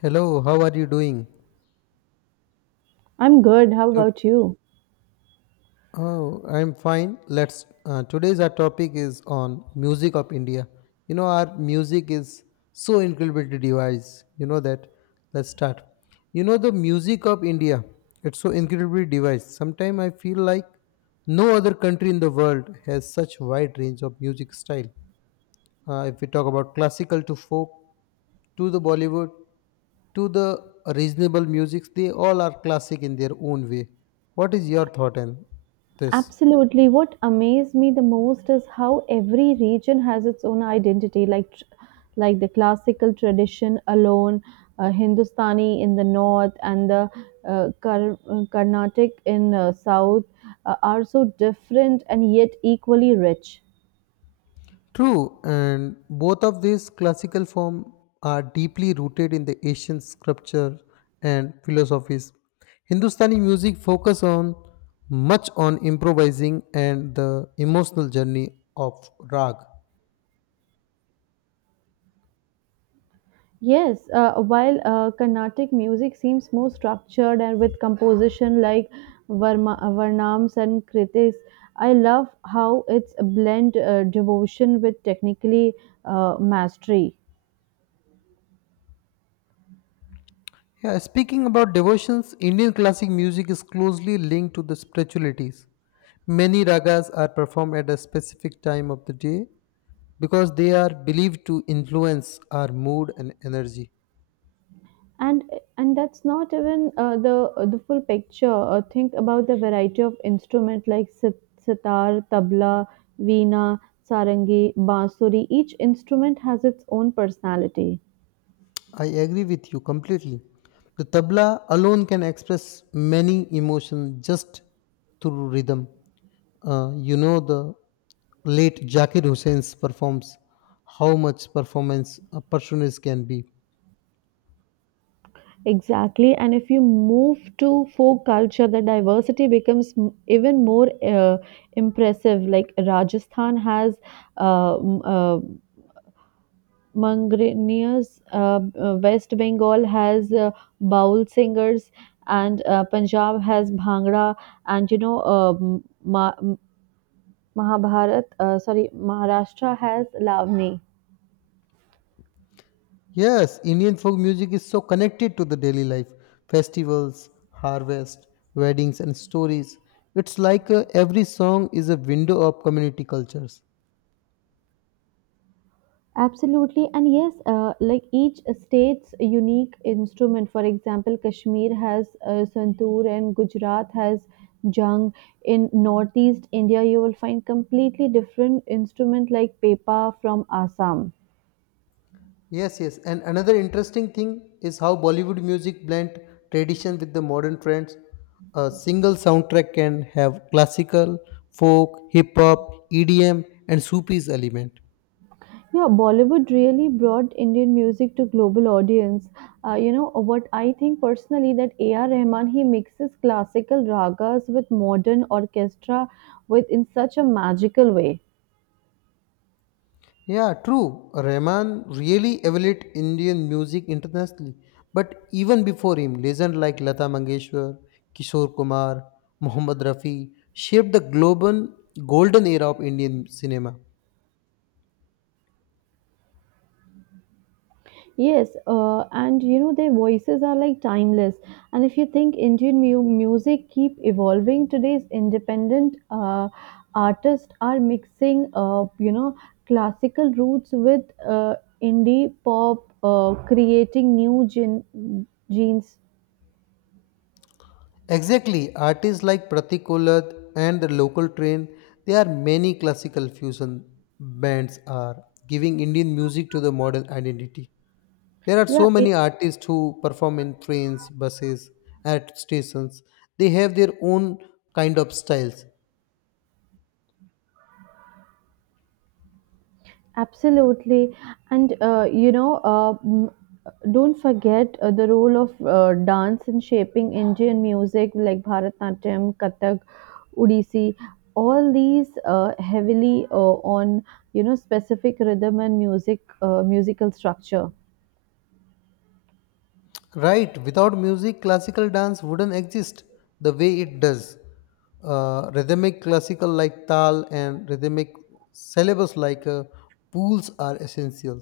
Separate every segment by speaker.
Speaker 1: Hello, how are you doing?
Speaker 2: I'm good. How
Speaker 1: To-
Speaker 2: about you?
Speaker 1: Oh, I'm fine. Let's. Today's our topic is on music of India. Our music is so incredibly diverse. You know that. Let's start. You know the music of India. It's so incredibly diverse. Sometimes I feel like no other country in the world has such wide range of music style. If we talk about classical to folk, to the Bollywood, to the reasonable musics, they all are classic in their own way. What is your thought on this?
Speaker 2: Absolutely. What amazed me the most is how every region has its own identity, like the classical tradition alone, Hindustani in the north, and the Carnatic in south are so different and yet equally rich.
Speaker 1: True, and both of these classical forms are deeply rooted in the Asian sculpture and philosophies. Hindustani music focus on much on improvising and the emotional journey of rag.
Speaker 2: Yes, while Carnatic music seems more structured and with composition like Varma, Varnams and Kritis. I love how it's a blend devotion with technically mastery.
Speaker 1: Yeah, speaking about devotions, Indian classic music is closely linked to the spiritualities. Many ragas are performed at a specific time of the day because they are believed to influence our mood and energy.
Speaker 2: And and that's not even the full picture. Think about the variety of instrument like sitar, tabla, veena, sarangi, bansuri. Each instrument has its own personality.
Speaker 1: I agree with you completely. The tabla alone can express many emotions just through rhythm. The late Jakir Hussein's performs how much performance a percussionist can be.
Speaker 2: Exactly. And if you move to folk culture, the diversity becomes even more impressive. Like Rajasthan has uh, m- uh, Mangranias, West Bengal has Baul singers, and Punjab has Bhangra, and Ma- Mahabharat, sorry, Maharashtra has Lavni.
Speaker 1: Yes, Indian folk music is so connected to the daily life, festivals, harvest, weddings, and stories. It's like every song is a window of community cultures.
Speaker 2: Absolutely, and yes, like each state's unique instrument. For example, Kashmir has santoor and Gujarat has jhang. In northeast India, you will find completely different instrument like pepa from Assam.
Speaker 1: Yes, yes, and another interesting thing is how Bollywood music blend tradition with the modern trends. A single soundtrack can have classical, folk, hip hop, EDM, and Sufi's element.
Speaker 2: Yeah, Bollywood really brought Indian music to global audience. You know what I think personally that A.R. Rahman, he mixes classical ragas with modern orchestra with in such a magical way.
Speaker 1: Yeah, true. Rahman really elevated Indian music internationally. But even before him, legends like Lata Mangeshwar, Kishore Kumar, Mohammad Rafi shaped the global golden era of Indian cinema.
Speaker 2: Yes, and you know their voices are like timeless. And if you think Indian music keep evolving, today's independent artists are mixing, classical roots with uh, indie pop, creating new genes.
Speaker 1: Exactly, artists like Pratik Kolat and the local train, there are many classical fusion bands are giving Indian music to the modern identity. There are
Speaker 2: Yeah.
Speaker 1: so many artists who perform in trains, buses, at stations. They have their own kind of styles.
Speaker 2: Absolutely. And, you know, m- Don't forget the role of dance in shaping Indian music like Bharatnatyam, Kathak, Odissi. All these heavily on, you know, specific rhythm and music, musical structure.
Speaker 1: Right, without music, classical dance wouldn't exist the way it does. Rhythmic classical like tal and rhythmic syllables like pools are essential.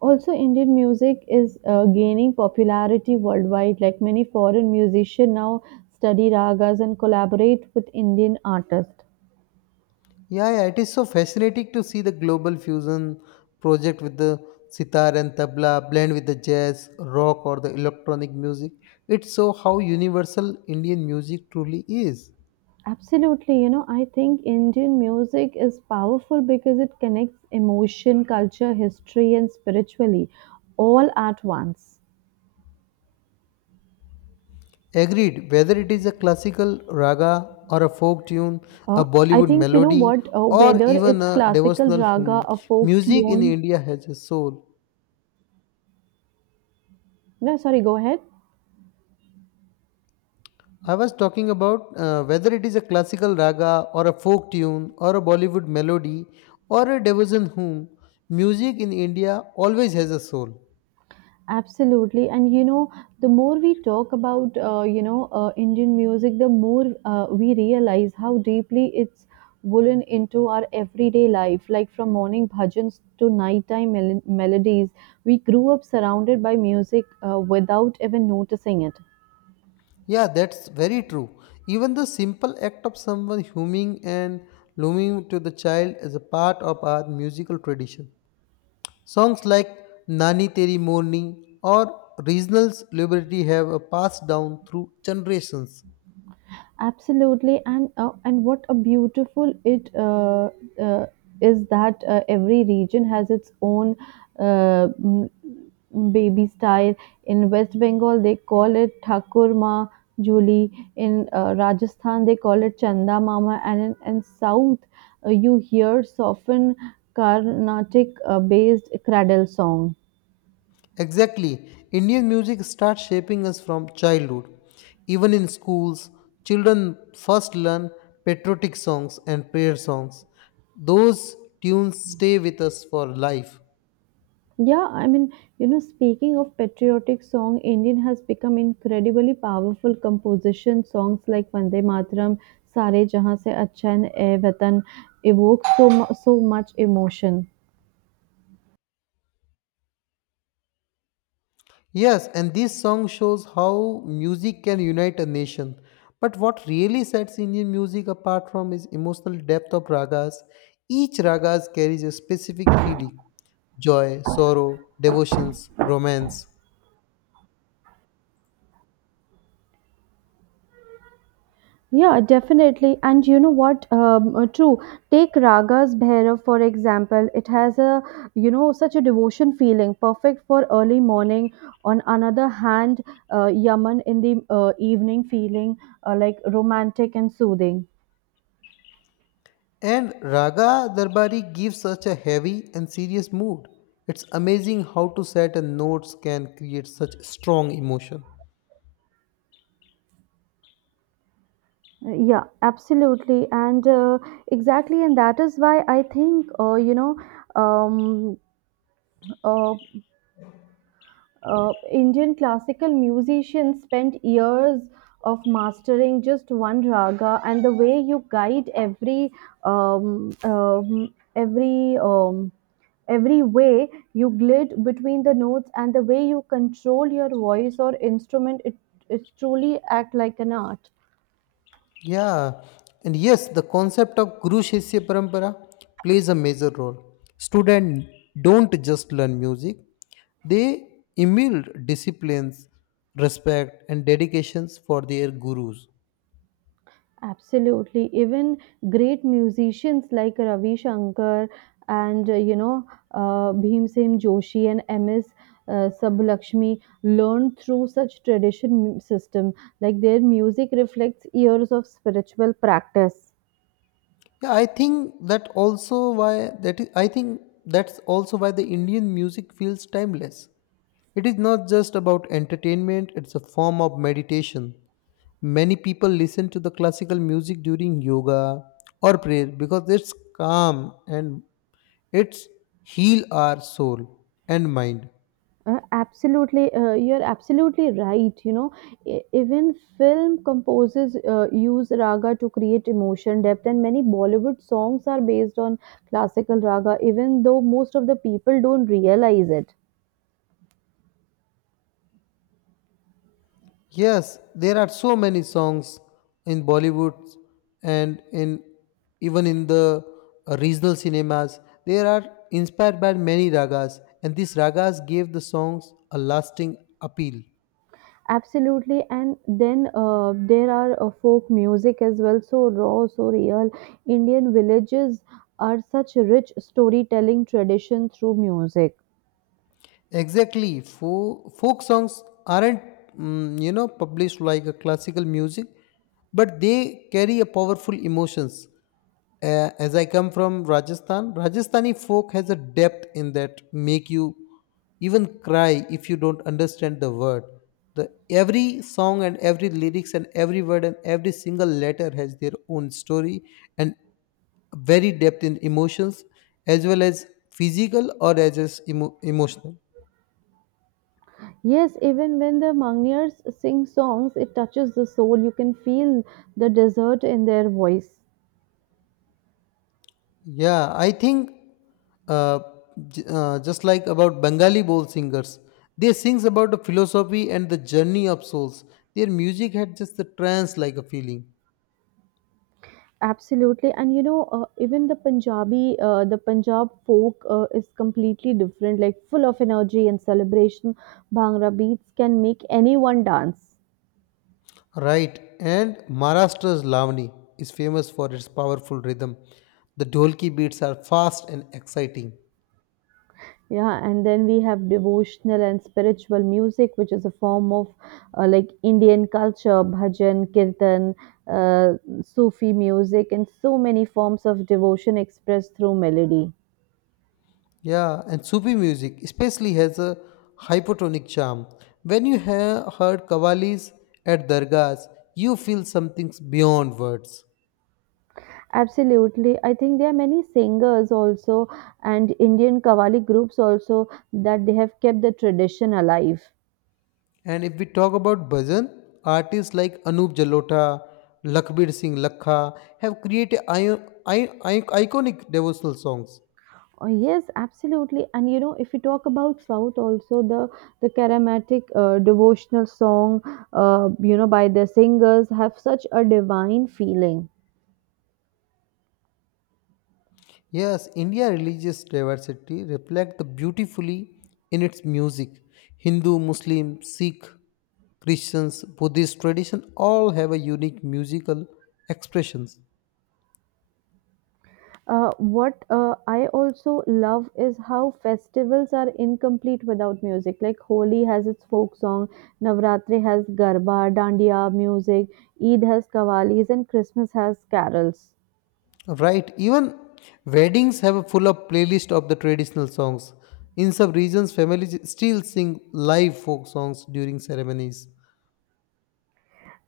Speaker 2: Also, Indian music is gaining popularity worldwide. Like many foreign musicians now study ragas and collaborate with Indian artists.
Speaker 1: Yeah, yeah, it is so fascinating to see the global fusion project with the sitar and tabla blend with the jazz, rock, or the electronic music. It's so how universal Indian music truly is.
Speaker 2: Absolutely, you know, I think Indian music is powerful because it connects emotion, culture, history, and spiritually all at once.
Speaker 1: Agreed, whether it is a classical raga or a folk tune, a
Speaker 2: Uh, I
Speaker 1: Bollywood
Speaker 2: think,
Speaker 1: melody, or
Speaker 2: whether
Speaker 1: even
Speaker 2: it's
Speaker 1: a
Speaker 2: classical
Speaker 1: devotional
Speaker 2: raga,
Speaker 1: hymn,
Speaker 2: a folk
Speaker 1: music in
Speaker 2: tune,
Speaker 1: India has a soul.
Speaker 2: no, sorry, go ahead.
Speaker 1: I was talking about whether it is a classical raga or a folk tune or a Bollywood melody or a devotion hymn. Music in India always has a soul.
Speaker 2: Absolutely. And you know, the more we talk about, Indian music, the more we realize how deeply it's woven into our everyday life. Like from morning bhajans to nighttime melodies, we grew up surrounded by music without even noticing it.
Speaker 1: Yeah, that's very true. Even the simple act of someone humming and looming to the child is a part of our musical tradition. Songs like Nani Teri Morni or regional Liberty have a passed down through generations.
Speaker 2: Absolutely, and what a beautiful it uh, is that every region has its own uh, m- baby style. In West Bengal, they call it Thakurma Juli. In Rajasthan, they call it Chanda Mama, and in South, you hear soften Carnatic based cradle songs.
Speaker 1: Exactly. Indian music starts shaping us from childhood. Even in schools, children first learn patriotic songs and prayer songs. Those tunes stay with us for life.
Speaker 2: Yeah, I mean, speaking of patriotic song, Indian has become incredibly powerful composition. Songs like Vande Mataram, Sare Jahan Se Acha and Ae Vatan evoke so much emotion.
Speaker 1: Yes, and this song shows how music can unite a nation. But what really sets Indian music apart from is emotional depth of ragas. Each ragas carries a specific feeling joy, sorrow, devotions, romance.
Speaker 2: Yeah, definitely. And you know what? True. Take Ragas Bhairav for example. It has a, you know, such a devotion feeling, perfect for early morning. On another hand, Yaman in the evening feeling like romantic and soothing.
Speaker 1: And Raga Darbari gives such a heavy and serious mood. It's amazing how two certain notes can create such strong emotion.
Speaker 2: Yeah, absolutely. And that is why I think, um, uh, Indian classical musicians spent years of mastering just one raga, and the way you guide um, um, every, um, every way you glide between the notes and the way you control your voice or instrument, it truly act like an art.
Speaker 1: Yeah, and yes, the concept of Guru Shishya Parampara plays a major role. Students don't just learn music, they emulate disciplines, respect, and dedications for their gurus.
Speaker 2: Absolutely. Even great musicians like Ravi Shankar and Bhimsen Joshi and MS Subbulakshmi learned through such tradition system. Like their music reflects years of spiritual practice.
Speaker 1: Yeah, I think that also why that is, I think that's also why the Indian music feels timeless. It is not just about entertainment, it's a form of meditation. Many people listen to the classical music during yoga or prayer because it's calm and it's heal our soul and mind.
Speaker 2: You're absolutely right. You know, even film composers use raga to create emotion depth, and many Bollywood songs are based on classical raga, even though most of the people don't realize it.
Speaker 1: Yes, there are so many songs in Bollywood and in even in the regional cinemas. They are inspired by many ragas, and these ragas gave the songs a lasting appeal.
Speaker 2: Absolutely, and then there are folk music as well, so raw, so real. Indian villages are such rich storytelling tradition through music.
Speaker 1: Exactly. Folk songs aren't, published like a classical music, but they carry a powerful emotions. As I come from Rajasthan, Rajasthani folk has a depth in that make you even cry if you don't understand the word. The every song and every lyrics and every word and every single letter has their own story and very depth in emotions as well as physical or as emotional.
Speaker 2: Yes, even when the mountaineers sing songs, it touches the soul. You can feel the desert in their voice.
Speaker 1: Yeah, I think uh, just like about Bengali bowl singers, they sings about the philosophy and the journey of souls. Their music had just the trance-like a feeling.
Speaker 2: Absolutely, and you know, even the Punjabi, the Punjab folk is completely different, like full of energy and celebration. Bhangra beats can make anyone dance.
Speaker 1: Right, and Maharashtra's Lavani is famous for its powerful rhythm. The dholki beats are fast and exciting.
Speaker 2: Yeah, and then we have devotional and spiritual music, which is a form of like Indian culture, bhajan, kirtan, uh, Sufi music, and so many forms of devotion expressed through melody.
Speaker 1: Yeah, and Sufi music especially has a hypotonic charm. When you have heard kavalis at dargahs, you feel something beyond words.
Speaker 2: Absolutely. I think there are many singers also and Indian Qawwali groups also that they have kept the tradition alive.
Speaker 1: And if we talk about bhajan, artists like Anup Jalota, Lakbir Singh Lakha have created iconic devotional songs.
Speaker 2: Oh, yes, absolutely. And you know, if you talk about South, also the charismatic devotional song, you know, by the singers have such a divine feeling.
Speaker 1: Yes, India religious diversity reflects beautifully in its music. Hindu, Muslim, Sikh, Christians, Buddhist tradition all have a unique musical expressions.
Speaker 2: What I also love is how festivals are incomplete without music. Like Holi has its folk song, Navratri has garba, dandiya music, Eid has kavalis, and Christmas has carols.
Speaker 1: Right, even weddings have a full up playlist of the traditional songs. In some regions, families still sing live folk songs during ceremonies.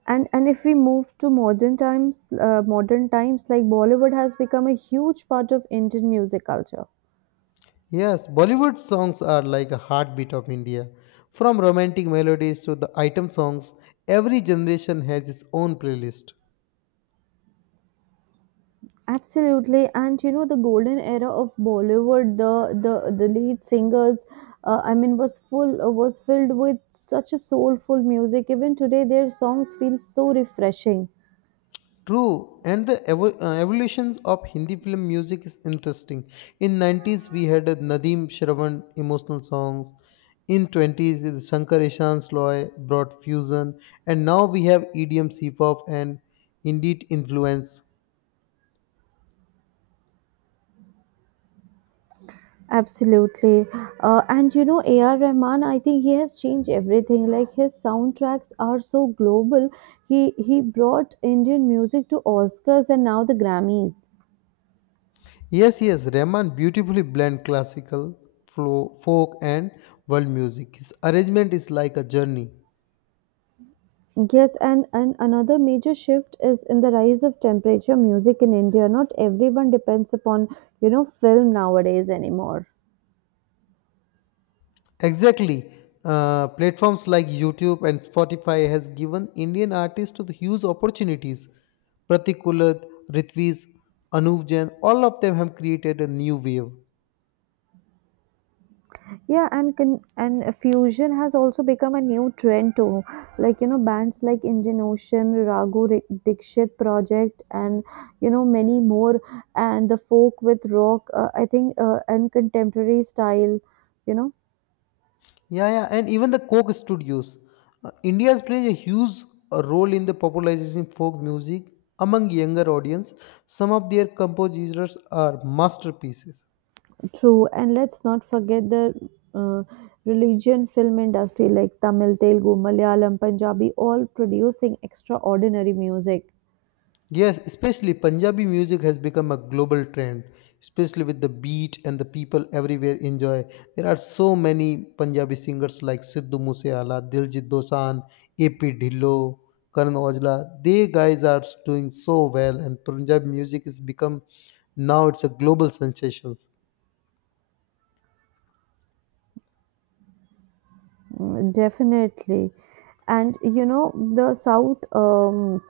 Speaker 2: And if we move to modern times, like Bollywood has become a huge part of Indian music culture.
Speaker 1: Yes, Bollywood songs are like a heartbeat of India. From romantic melodies to the item songs, every generation has its own playlist.
Speaker 2: Absolutely. And you know, the golden era of Bollywood, the lead singers, was filled with such a soulful music. Even today their songs feel so refreshing.
Speaker 1: True, and the evolutions of Hindi film music is interesting. In 90s, we had a Nadeem Shravan emotional songs. In 20s, the Shankar Ishan's Loy brought fusion, and now we have EDM, C-pop, and indeed influence.
Speaker 2: Absolutely. And you know, A.R. Rahman, I think he has changed everything. Like his soundtracks are so global. He brought Indian music to Oscars and now the Grammys.
Speaker 1: Yes, yes, Rahman beautifully blend classical, flow, folk, and world music. His arrangement is like a journey.
Speaker 2: Yes, and another major shift is in the rise of temperature music in India. Not everyone depends upon, you know, film nowadays anymore.
Speaker 1: Exactly. Platforms like YouTube and Spotify has given Indian artists the huge opportunities. Pratik Kulat, Ritviz, Anuv Jain, all of them have created a new wave.
Speaker 2: Yeah, and fusion has also become a new trend too. Like you know, bands like Indian Ocean, Dikshit Project, and you know many more, and the folk with rock. I think and contemporary style. You know,
Speaker 1: Yeah, yeah, and even the Coke Studios. India has played a huge role in the popularizing folk music among younger audience. Some of their composers are masterpieces.
Speaker 2: true. And let's not forget the uh, religion film industry like Tamil, Telugu, Malayalam, Punjabi, all producing extraordinary music.
Speaker 1: Yes, especially Punjabi music has become a global trend, especially with the beat and the people everywhere enjoy. There are so many Punjabi singers like Sidhu Moosewala, Diljit Dosanjh, AP Dhillo, Karan Aujla. They guys are doing so well, and Punjabi music has become now it's a global sensation.
Speaker 2: Mm, definitely. And you know the south um,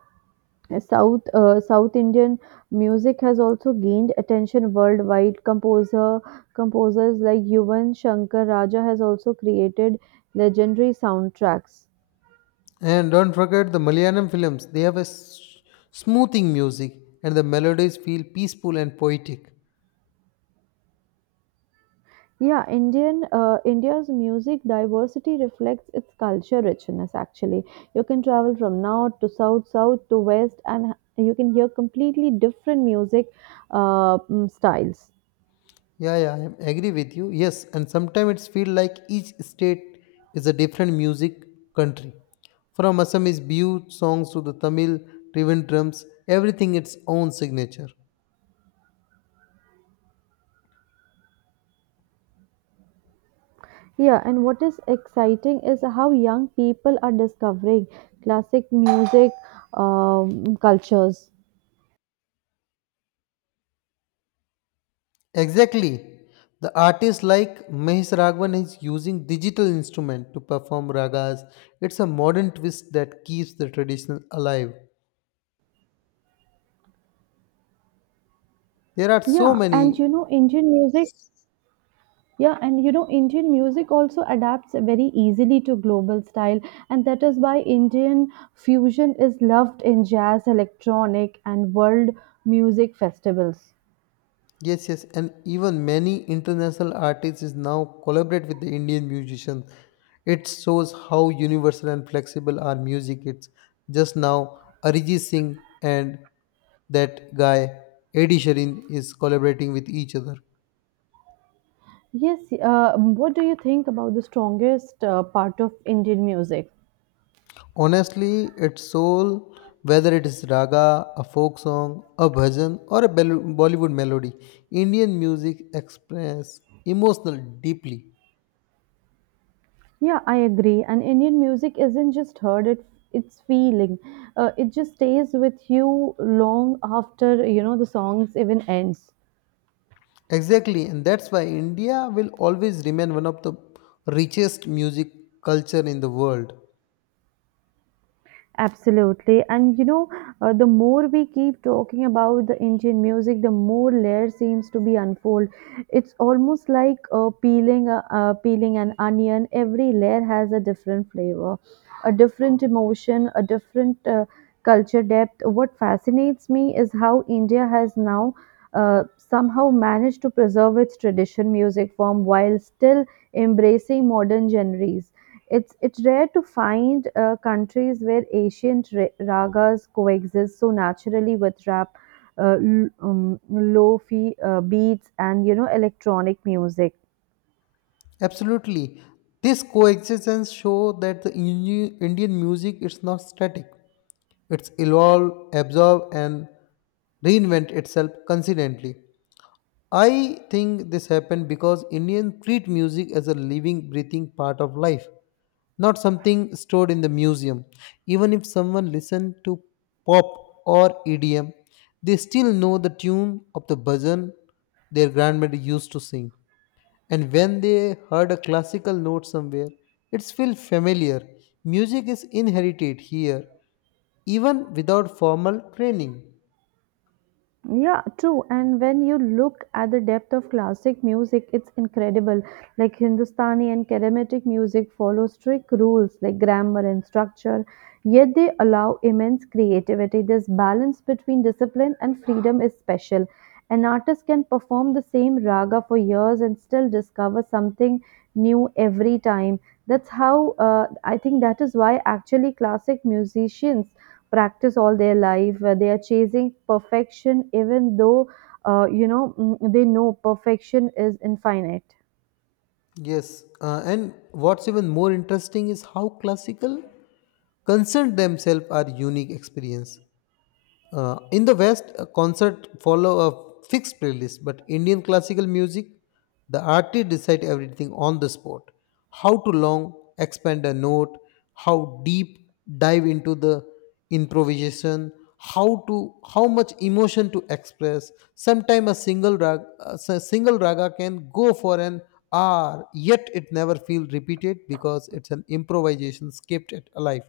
Speaker 2: South uh, South Indian music has also gained attention worldwide. Composers like Yuvan Shankar Raja has also created legendary soundtracks.
Speaker 1: And don't forget the Malayalam films. They have a smoothing music, and the melodies feel peaceful and poetic.
Speaker 2: Yeah, Indian India's music diversity reflects its culture richness. Actually, you can travel from north to south, south to west, and you can hear completely different music styles.
Speaker 1: Yeah, yeah, I agree with you. Yes, and sometimes it's feel like each state is a different music country. From Assamese Bihu songs to the Tamil Trivandrums, everything its own signature.
Speaker 2: Yeah, and what is exciting is how young people are discovering classic music cultures.
Speaker 1: Exactly. The artist like Mahesh Raghavan is using digital instrument to perform ragas. It's a modern twist that keeps the traditional alive. There are so
Speaker 2: Yeah, and
Speaker 1: many.
Speaker 2: you know, Indian music, yeah, and you know, Indian music also adapts very easily to global style, and that is why Indian fusion is loved in jazz, electronic, and world music festivals.
Speaker 1: Yes, yes, and even many international artists is now collaborate with the Indian musicians. It shows how universal and flexible our music is. Just now, Arijit Singh and that guy Eddie Sheeran is collaborating with each other.
Speaker 2: Yes, what do you think about the strongest part of Indian music?
Speaker 1: Honestly, its soul, whether it is raga, a folk song, a bhajan, or a Bollywood melody, Indian music express emotional deeply.
Speaker 2: Yeah, I agree. And Indian music isn't just heard; it's feeling. It just stays with you long after you know the songs even ends.
Speaker 1: Exactly, and that's why India will always remain one of the richest music culture in the world.
Speaker 2: Absolutely. And you know, the more we keep talking about the Indian music, the more layers seems to be unfold. It's almost like peeling an onion. Every layer has a different flavor, a different emotion, a different culture depth. What fascinates me is how India has now somehow managed to preserve its tradition music form while still embracing modern genres. It's rare to find countries where ancient ragas coexist so naturally with rap, lofi beats, and you know electronic music.
Speaker 1: Absolutely. This coexistence show that the Indian music is not static. It's evolve, absorb and reinvent itself constantly. I think this happened because Indians treat music as a living, breathing part of life, not something stored in the museum. Even if someone listened to pop or EDM, they still know the tune of the bhajan their grandmother used to sing. And when they heard a classical note somewhere, it feels familiar. Music is inherited here, even without formal training.
Speaker 2: Yeah, true. And when you look at the depth of classic music, it's incredible. Like Hindustani and Carnatic music follow strict rules like grammar and structure, yet they allow immense creativity. This balance between discipline and freedom is special. An artist can perform the same raga for years and still discover something new every time. That's how I think that is why actually classic musicians practice all their life where they are chasing perfection even though they know perfection is infinite.
Speaker 1: Yes, and what's even more interesting is how classical concerned themselves are unique experience. In the West, a concert follow a fixed playlist, but Indian classical music, the artist decide everything on the spot. How to long expand a note, how deep dive into the improvisation, how much emotion to express. Sometimes a single rag, a single raga can go for an hour, yet it never feel repeated because it's an improvisation kept it alive.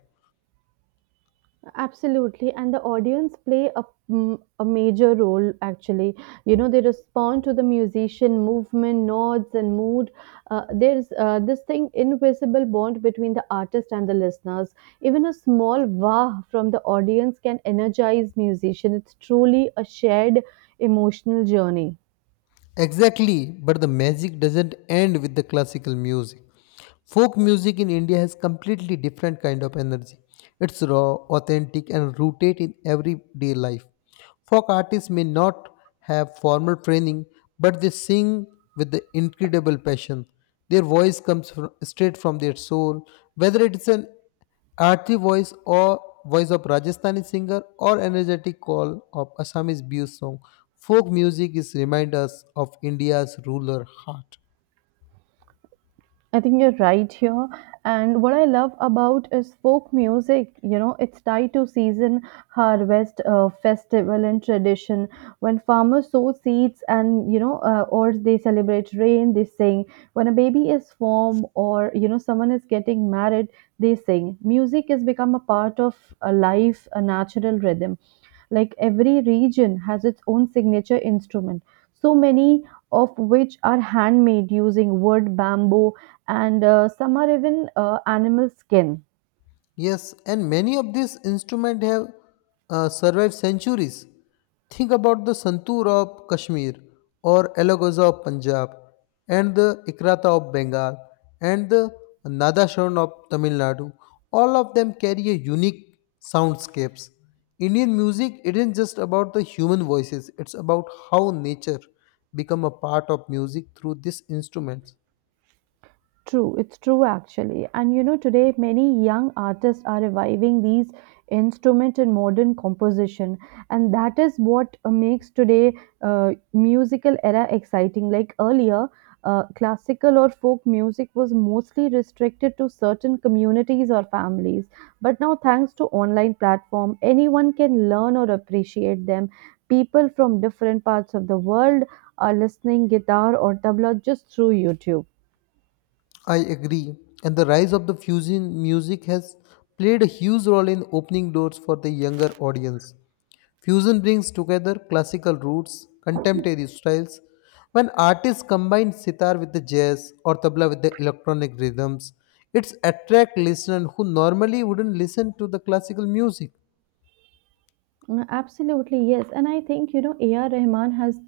Speaker 2: Absolutely, and the audience play a, a major role actually. You know, they respond to the musician movement, nods, and mood. There's this thing invisible bond between the artist and the listeners. Even a small wah from the audience can energize musician. It's truly a shared emotional journey.
Speaker 1: Exactly, but the magic doesn't end with the classical music. Folk music in India has completely different kind of energy. It's raw, authentic and rooted in everyday life. Folk artists may not have formal training, but they sing with the incredible passion. Their voice comes straight from their soul, whether it is an Aarti voice or voice of Rajasthani singer or energetic call of Assamese blues song. Folk music is reminders of India's ruler heart.
Speaker 2: I think you're right here. And what I love about is folk music. You know, it's tied to season, harvest, festival, and tradition. When farmers sow seeds and, or they celebrate rain, they sing. When a baby is formed or, you know, someone is getting married, they sing. Music has become a part of a life, a natural rhythm. Like every region has its own signature instrument, so many of which are handmade using wood, bamboo, and some are even animal skin.
Speaker 1: Yes, and many of these instruments have survived centuries. Think about the santoor of Kashmir or alagaza of Punjab and the ikrata of Bengal and the nadaswaran of Tamil Nadu. All of them carry a unique soundscapes. Indian music isn't just about the human voices, it's about how nature become a part of music through these instruments.
Speaker 2: True, it's true actually. And you know, today many young artists are reviving these instruments in modern composition, and that is what makes today musical era exciting. Like earlier, classical or folk music was mostly restricted to certain communities or families, but now thanks to online platform, anyone can learn or appreciate them. People from different parts of the world are listening guitar or tabla just through YouTube.
Speaker 1: I agree. And the rise of the fusion music has played a huge role in opening doors for the younger audience. Fusion brings together classical roots, contemporary styles. When artists combine sitar with the jazz or tabla with the electronic rhythms, it's attract listeners who normally wouldn't listen to the classical music.
Speaker 2: Mm, absolutely, yes. And I think, you know, A.R. Rahman has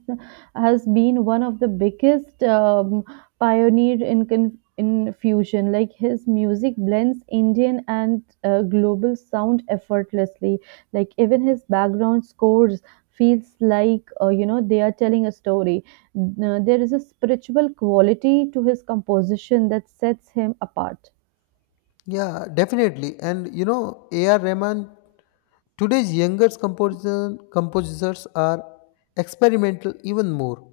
Speaker 2: has been one of the biggest pioneer in fusion. Like his music blends Indian and global sound effortlessly. Like even his background scores feels like you know they are telling a story. There is a spiritual quality to his composition that sets him apart.
Speaker 1: Yeah, definitely. And A.R. Rahman, today's younger composers are experimental even more.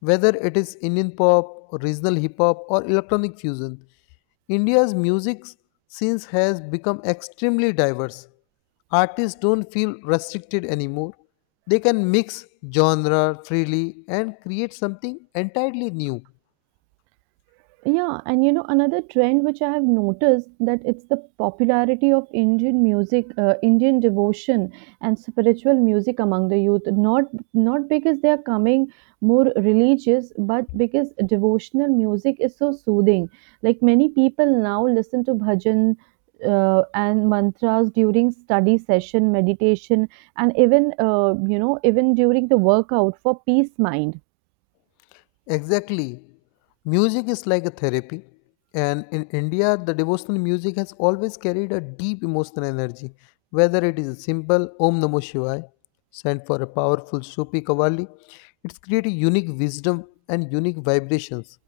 Speaker 1: Whether it is Indian pop, regional hip hop, or electronic fusion, India's music scenes has become extremely diverse. Artists don't feel restricted anymore. They can mix genre freely and create something entirely new.
Speaker 2: Yeah, and you know another trend which I have noticed that it's the popularity of Indian music, Indian devotion and spiritual music among the youth. Not because they are coming more religious, but because devotional music is so soothing. Like many people now listen to bhajan. And mantras during study session meditation and even you know even during the workout for peace mind.
Speaker 1: Exactly. Music is like a therapy. And in India, the devotional music has always carried a deep emotional energy, whether it is a simple Om Namo Shivaya, sent for a powerful Sufi Kavali, it's created unique wisdom and unique vibrations.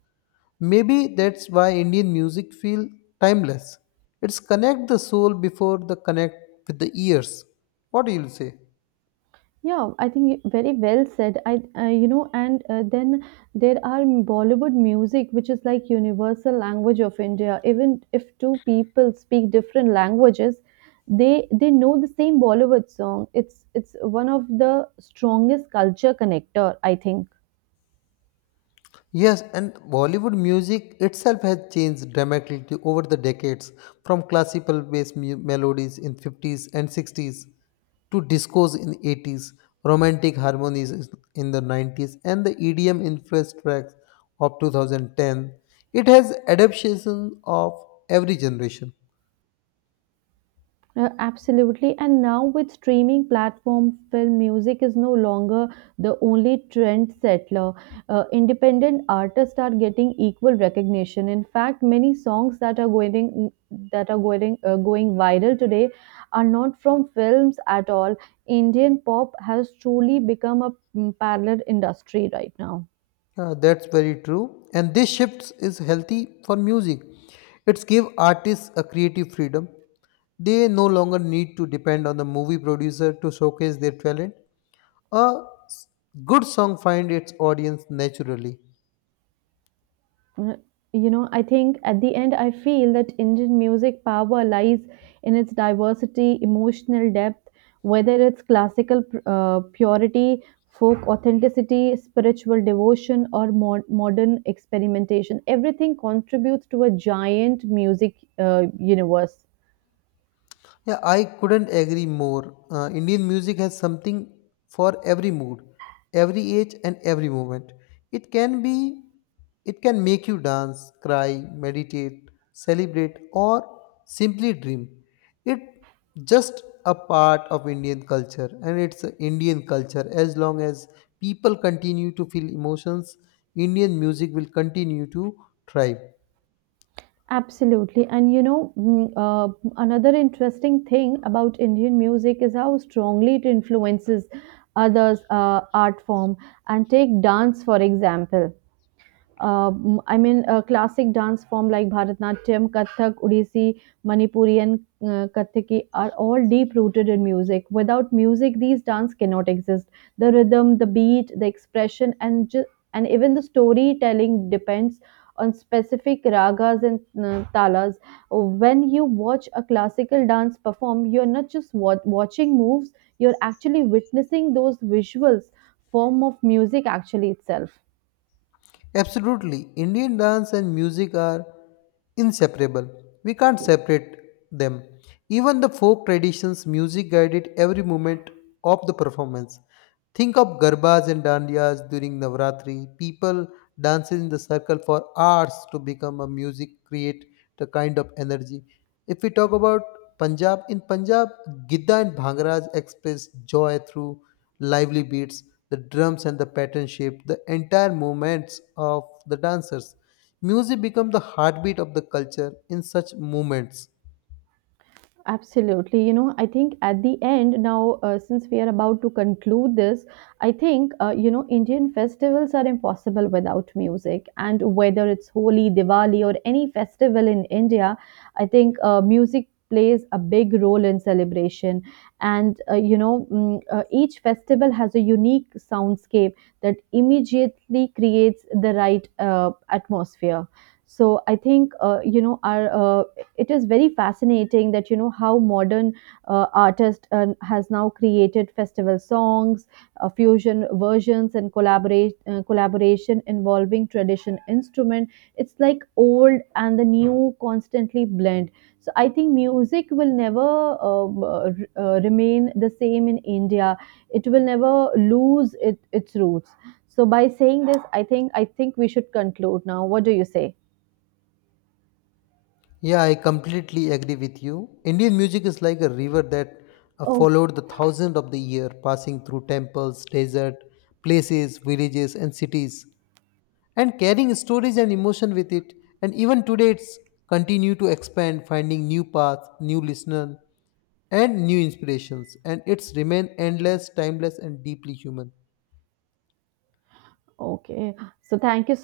Speaker 1: Maybe that's why Indian music feels timeless. It's connect the soul before the connect with the ears. What do you say?
Speaker 2: Yeah, I think very well said. You know, and then there are Bollywood music, which is like universal language of India. Even if two people speak different languages, they know the same Bollywood song. It's one of the strongest culture connector, I think.
Speaker 1: Yes, and Bollywood music itself has changed dramatically over the decades from classical based melodies in 50s and 60s to discos in 80s, romantic harmonies in the 90s and the EDM influenced tracks of 2010. It has adaptation of every generation.
Speaker 2: Absolutely. And now with streaming platforms, film music is no longer the only trend settler. Independent artists are getting equal recognition. In fact, many songs that are going that are going viral today are not from films at all. Indian pop has truly become a parallel industry right now.
Speaker 1: Yeah, that's very true. And this shifts is healthy for music. It's give artists a creative freedom. They no longer need to depend on the movie producer to showcase their talent. A s- good song finds its audience naturally.
Speaker 2: Uh, I think at the end, I feel that Indian music power lies in its diversity, emotional depth, whether it's classical purity, folk authenticity, spiritual devotion, or modern experimentation. Everything contributes to a giant music universe.
Speaker 1: Yeah, I couldn't agree more. Indian music has something for every mood, every age, and every moment. It can be, it can make you dance, cry, meditate, celebrate, or simply dream. It just a part of Indian culture, and it's a Indian culture. As long as people continue to feel emotions, Indian music will continue to thrive.
Speaker 2: Absolutely. And you know, another interesting thing about Indian music is how strongly it influences others' art form. And take dance, for example. I mean, a classic dance form like Bharatanatyam, Kathak, Odissi, Manipuri, and Kathaki are all deep rooted in music. Without music, these dance cannot exist. The rhythm, the beat, the expression, and even the storytelling depends on specific ragas and talas. When you watch a classical dance perform, you're not just watching moves; you're actually witnessing those visuals form of music actually itself.
Speaker 1: Absolutely. Indian dance and music are inseparable. We can't separate them. Even the folk traditions music guided every moment of the performance. Think of garbas and dandiyas during Navratri. People dances in the circle for hours to become a music, create the kind of energy. If we talk about Punjab, in Punjab, Gidda and Bhangaras express joy through lively beats, the drums and the pattern shape, the entire movements of the dancers. Music becomes the heartbeat of the culture in such movements.
Speaker 2: Absolutely. You know, I think at the end now, since we are about to conclude this, you know, Indian festivals are impossible without music. And whether it's Holi, Diwali, or any festival in India, I think music plays a big role in celebration. And, you know, each festival has a unique soundscape that immediately creates the right atmosphere. So I think, you know, our it is very fascinating that you know how modern artist has now created festival songs fusion versions and collaborate collaboration involving tradition instrument, it's like old and the new constantly blend. So I think music will never remain the same in India. It will never lose it, its roots. So by saying this, I think we should conclude now. What do you say?
Speaker 1: Yeah, I completely agree with you. Indian music is like a river that
Speaker 2: oh
Speaker 1: followed the thousands of the year, passing through temples, desert, places, villages, and cities, and carrying stories and emotion with it. And even today, it's continue to expand, finding new paths, new listeners, and new inspirations. And it's remain endless, timeless, and deeply human.
Speaker 2: okay. So thank you so